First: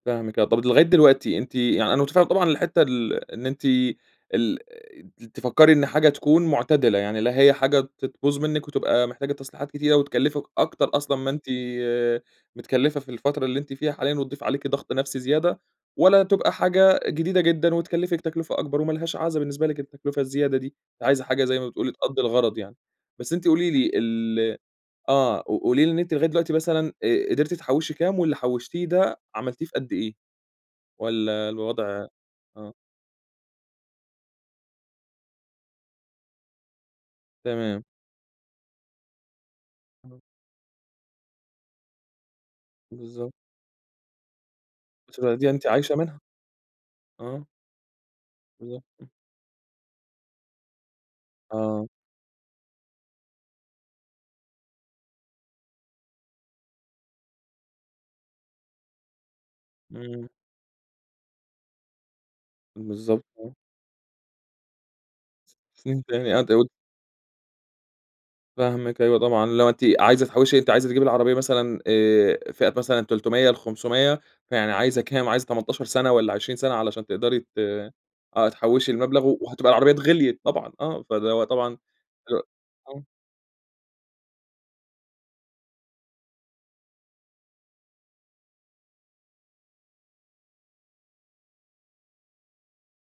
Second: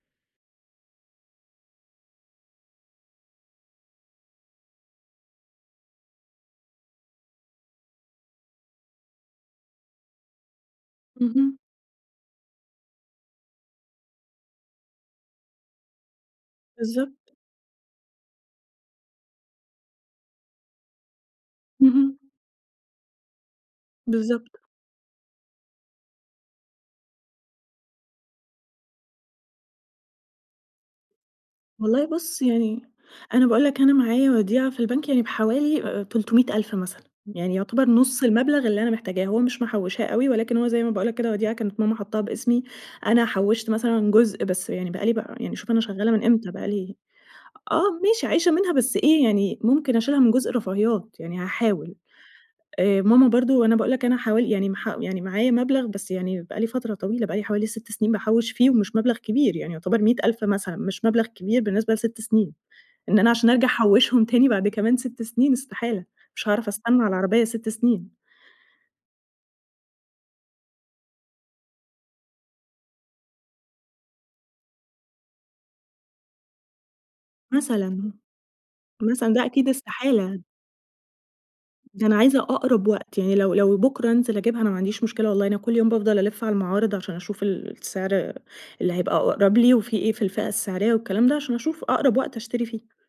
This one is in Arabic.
فاهمِك آه، طب أنتِ لغاية دلوقتي أنتِ يعني أنا مُتفهم طبعًا الحتة ال إن أنتِ ال ت تفكري إن حاجة تكون مُعتدلة؛ يعني لا هي حاجة ت تبوظ منِك وتبقى محتاجة تصليحات كتيرة وتكلفِك أكتر أصلًا ما أنتِ اهم. متكلفة في الفترة اللي أنتِ فيها حاليًا وتضيف عليكِ ضغط نفسي زيادة ولا تبقى حاجة بالضبط. جديدة جدًا وتكلفِك تكلفة أكبر وما لهاش عازة بالنسبة لك التكلفة الزيادة دي، أنتِ عايزة حاجة زي ما بتقولي اهم. تقضي الغرض يعني. بس أنتِ قولي لي ال بالضبط. آه، ق قولي لي إن أنتِ لغاية دلوقتي مثلًا آآ قدرتي تحوشي كام واللي حوشتيه ده عملتيه في قد إيه؟ والّا والله الوضع بص آه. يعني أنا باقول لك أنا معايا وديعة في البنك يعني بحوالي أ أ 300,000 مثلًا، يعني تمام. يُعتبر نص المبلغ اللي أنا محتاجاه، هو مش محوشاه أها. أوي ولكن هو زي ما باقول لك كده وديعة كانت ماما حاطاها بإسمي. أنا بالضبط. حوشت مثلًا جزء بس يعني بقى لي مش بقى هتاخديها، يعني أنتِ شوف أنا عايشة شغالة منها. من إمتى بقى لي آه. آه ماشي عايشة منها بالضبط، بس آه. إيه يعني ممكن أشيلها من جزء الرفاهيات، يعني آه. هاحاول، آآ ماما برضه أنا باقول لك أنا حوالي يعني مح يعني معايا مبلغ بس يعني بقى لي فترة طويلة بقى لي حوالي 6 سنين باحوش فيه ومش مبلغ كبير يعني يُعتبر مِية امم. ألف مثلًا مش مبلغ كبير بالنسبة ل6 سنين، إن بالضبط، أنا عشان آه. أرجع أحوشهم تاني بعد كمان 6 سنين استحالة، فهمت يعني، مش قد أقول هاعرف أستنى على العربية 6 سنين. فاهمِك أيوه طبعًا، اللي هو أنتِ عايزة تحوشي أنتِ عايزة تجيبي العربية مثلًا آآ فئة مثلًا 300 ل500 فيعني عايزة كام، عايزة 18 سنة والّا 20 سنة علشان تقدري ت مثلًا. آه تحوشى المبلغ مثلًا و ده وهتبقى أكيد العربيات غليت استحالة. طبعًا، آه، فده هو طبعًا ده أنا عايزة حلو أقرب آه. وقت، يعني لو لو بُكرة أنزِل أجيبها أنا ما عنديش مشكلة- والله- أنا كل يوم بافضل ألِّف على المعارض، عشان أشوف ال السعر اللي هيبقى أقرب لي وفي إيه في الفئة السعرية والكلام ده، عشان أشوف أقرب وقت أشتري فيه.